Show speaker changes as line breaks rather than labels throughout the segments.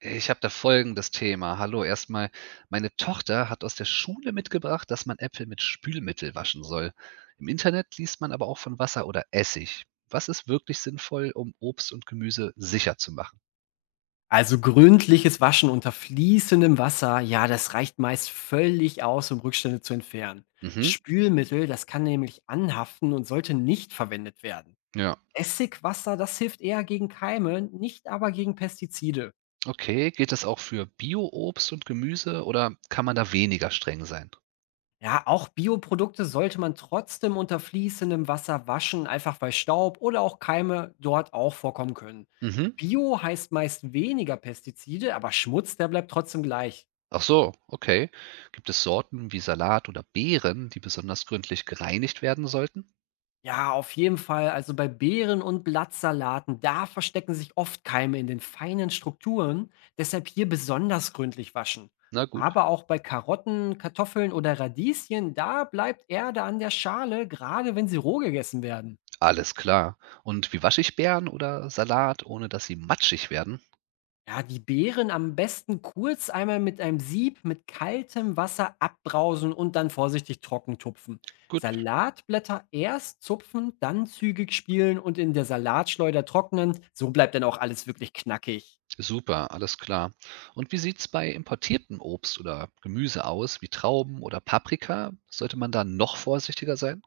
Ich habe da folgendes Thema. Hallo, erstmal. Meine Tochter hat aus der Schule mitgebracht, dass man Äpfel mit Spülmittel waschen soll. Im Internet liest man aber auch von Wasser oder Essig. Was ist wirklich sinnvoll, um Obst und Gemüse sicher zu machen?
Also gründliches Waschen unter fließendem Wasser, ja, das reicht meist völlig aus, um Rückstände zu entfernen.
Mhm,
Spülmittel, das kann nämlich anhaften und sollte nicht verwendet werden.
ja.
Essigwasser, das hilft eher gegen Keime, nicht aber gegen Pestizide.
Okay, gilt das auch für Bio-Obst und Gemüse oder kann man da weniger streng sein?
Ja, auch Bioprodukte sollte man trotzdem unter fließendem Wasser waschen, einfach weil Staub oder auch Keime dort auch vorkommen können.
Mhm.
Bio heißt meist weniger Pestizide, aber Schmutz, der bleibt trotzdem gleich.
Ach so, okay. Gibt es Sorten wie Salat oder Beeren, die besonders gründlich gereinigt werden sollten?
Ja, auf jeden Fall. Also bei Beeren und Blattsalaten, da verstecken sich oft Keime in den feinen Strukturen, deshalb hier besonders gründlich waschen.
Na gut.
Aber auch bei Karotten, Kartoffeln oder Radieschen, da bleibt Erde an der Schale, gerade wenn sie roh gegessen werden.
Alles klar. Und wie wasche ich Beeren oder Salat, ohne dass sie matschig werden?
Ja, die Beeren am besten kurz einmal mit einem Sieb mit kaltem Wasser abbrausen und dann vorsichtig trocken tupfen.
Gut.
Salatblätter erst zupfen, dann zügig spielen und in der Salatschleuder trocknen. So bleibt dann auch alles wirklich knackig.
Super, alles klar. Und wie sieht's bei importiertem Obst oder Gemüse aus, wie Trauben oder Paprika? Sollte man da noch vorsichtiger sein?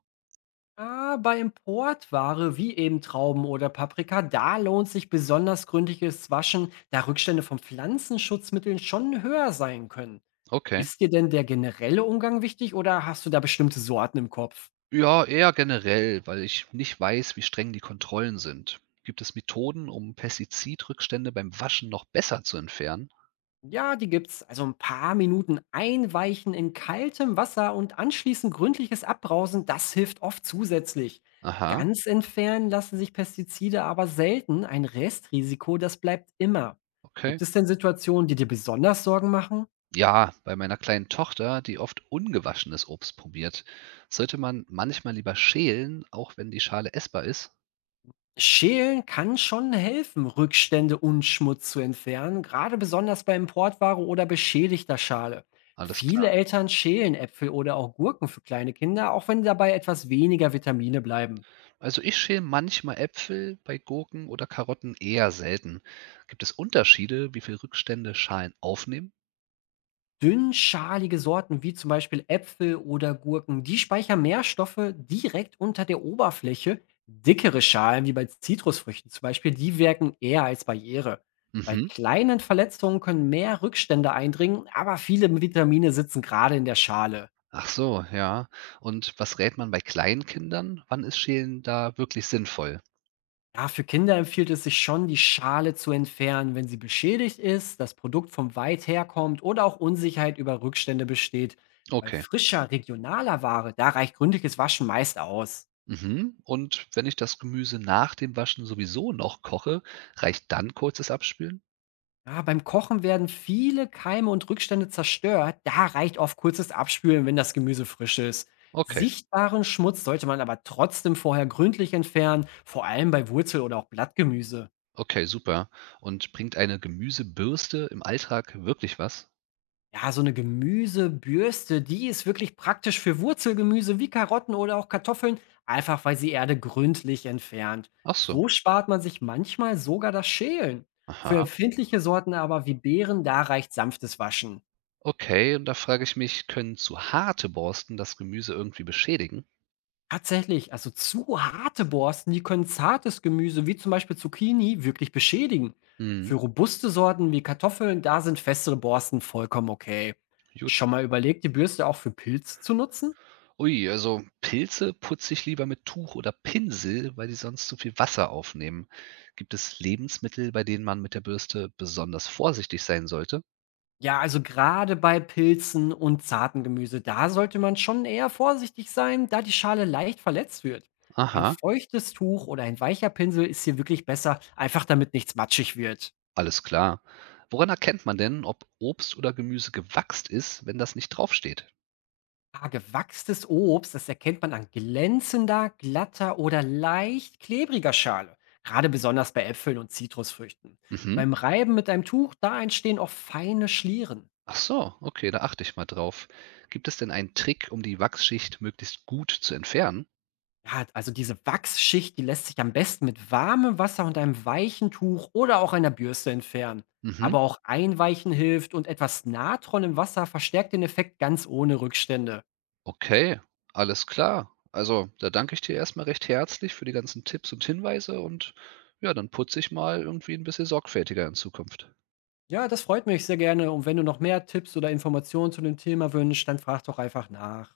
Bei Importware wie eben Trauben oder Paprika, da lohnt sich besonders gründliches Waschen, da Rückstände von Pflanzenschutzmitteln schon höher sein können.
Okay.
Ist dir denn der generelle Umgang wichtig oder hast du da bestimmte Sorten im Kopf?
Ja, eher generell, weil ich nicht weiß, wie streng die Kontrollen sind. Gibt es Methoden, um Pestizidrückstände beim Waschen noch besser zu entfernen?
Ja, die gibt's. Also ein paar Minuten einweichen in kaltem Wasser und anschließend gründliches Abbrausen, das hilft oft zusätzlich.
Aha,
Ganz entfernen lassen sich Pestizide aber selten. Ein Restrisiko, das bleibt immer.
okay.
Gibt es denn Situationen, die dir besonders Sorgen machen?
Ja, bei meiner kleinen Tochter, die oft ungewaschenes Obst probiert, sollte man manchmal lieber schälen, auch wenn die Schale essbar ist.
Schälen kann schon helfen, Rückstände und Schmutz zu entfernen, gerade besonders bei Importware oder beschädigter Schale.
Alles
Viele
klar.
Eltern schälen Äpfel oder auch Gurken für kleine Kinder, auch wenn dabei etwas weniger Vitamine bleiben.
Also ich schäle manchmal Äpfel, bei Gurken oder Karotten eher selten. Gibt es Unterschiede, wie viel Rückstände Schalen aufnehmen?
Dünnschalige Sorten wie zum Beispiel Äpfel oder Gurken, die speichern Nährstoffe direkt unter der Oberfläche. Dickere Schalen, wie bei Zitrusfrüchten zum Beispiel, die wirken eher als Barriere. Bei
Mhm.
kleinen Verletzungen können mehr Rückstände eindringen, aber viele Vitamine sitzen gerade in der Schale.
Ach so, ja. Und was rät man bei kleinen Kindern? Wann ist Schälen da wirklich sinnvoll?
Ja, für Kinder empfiehlt es sich schon, die Schale zu entfernen, wenn sie beschädigt ist, das Produkt vom weit herkommt oder auch Unsicherheit über Rückstände besteht. Bei
Okay.
frischer, regionaler Ware, da reicht gründliches Waschen meist aus.
Mhm. Und wenn ich das Gemüse nach dem Waschen sowieso noch koche, reicht dann kurzes Abspülen?
Ja, beim Kochen werden viele Keime und Rückstände zerstört. Da reicht oft kurzes Abspülen, wenn das Gemüse frisch ist.
Okay.
Sichtbaren Schmutz sollte man aber trotzdem vorher gründlich entfernen, vor allem bei Wurzel- oder auch Blattgemüse.
Okay, super. Und bringt eine Gemüsebürste im Alltag wirklich was?
Ja, so eine Gemüsebürste, die ist wirklich praktisch für Wurzelgemüse wie Karotten oder auch Kartoffeln, einfach weil sie Erde gründlich entfernt.
Ach so.
So spart man sich manchmal sogar das Schälen. Für
Aha.
empfindliche Sorten aber wie Beeren, da reicht sanftes Waschen.
Okay, und da frage ich mich, können zu harte Borsten das Gemüse irgendwie beschädigen?
Tatsächlich, also zu harte Borsten, die können zartes Gemüse wie zum Beispiel Zucchini wirklich beschädigen. Für
Mhm.
robuste Sorten wie Kartoffeln, da sind festere Borsten vollkommen okay.
Gut.
Schon mal überlegt, die Bürste auch für Pilze zu nutzen?
Ui, also Pilze putze ich lieber mit Tuch oder Pinsel, weil die sonst zu viel Wasser aufnehmen. Gibt es Lebensmittel, bei denen man mit der Bürste besonders vorsichtig sein sollte?
Ja, also gerade bei Pilzen und zarten Gemüse, da sollte man schon eher vorsichtig sein, da die Schale leicht verletzt wird. Ein
Aha,
feuchtes Tuch oder ein weicher Pinsel ist hier wirklich besser, einfach damit nichts matschig wird.
alles klar. Woran erkennt man denn, ob Obst oder Gemüse gewachst ist, wenn das nicht draufsteht?
Gewachstes Obst, das erkennt man an glänzender, glatter oder leicht klebriger Schale. Gerade besonders bei Äpfeln und Zitrusfrüchten.
Mhm.
Beim Reiben mit einem Tuch, da entstehen oft feine Schlieren.
Ach so, okay, da achte ich mal drauf. Gibt es denn einen Trick, um die Wachsschicht möglichst gut zu entfernen?
Ja, also diese Wachsschicht, die lässt sich am besten mit warmem Wasser und einem weichen Tuch oder auch einer Bürste entfernen.
Mhm.
Aber auch Einweichen hilft und etwas Natron im Wasser verstärkt den Effekt ganz ohne Rückstände.
Okay, alles klar. Also, da danke ich dir erstmal recht herzlich für die ganzen Tipps und Hinweise und ja, dann putze ich mal irgendwie ein bisschen sorgfältiger in Zukunft.
Ja, das freut mich sehr gerne. Und wenn du noch mehr Tipps oder Informationen zu dem Thema wünschst, dann frag doch einfach nach.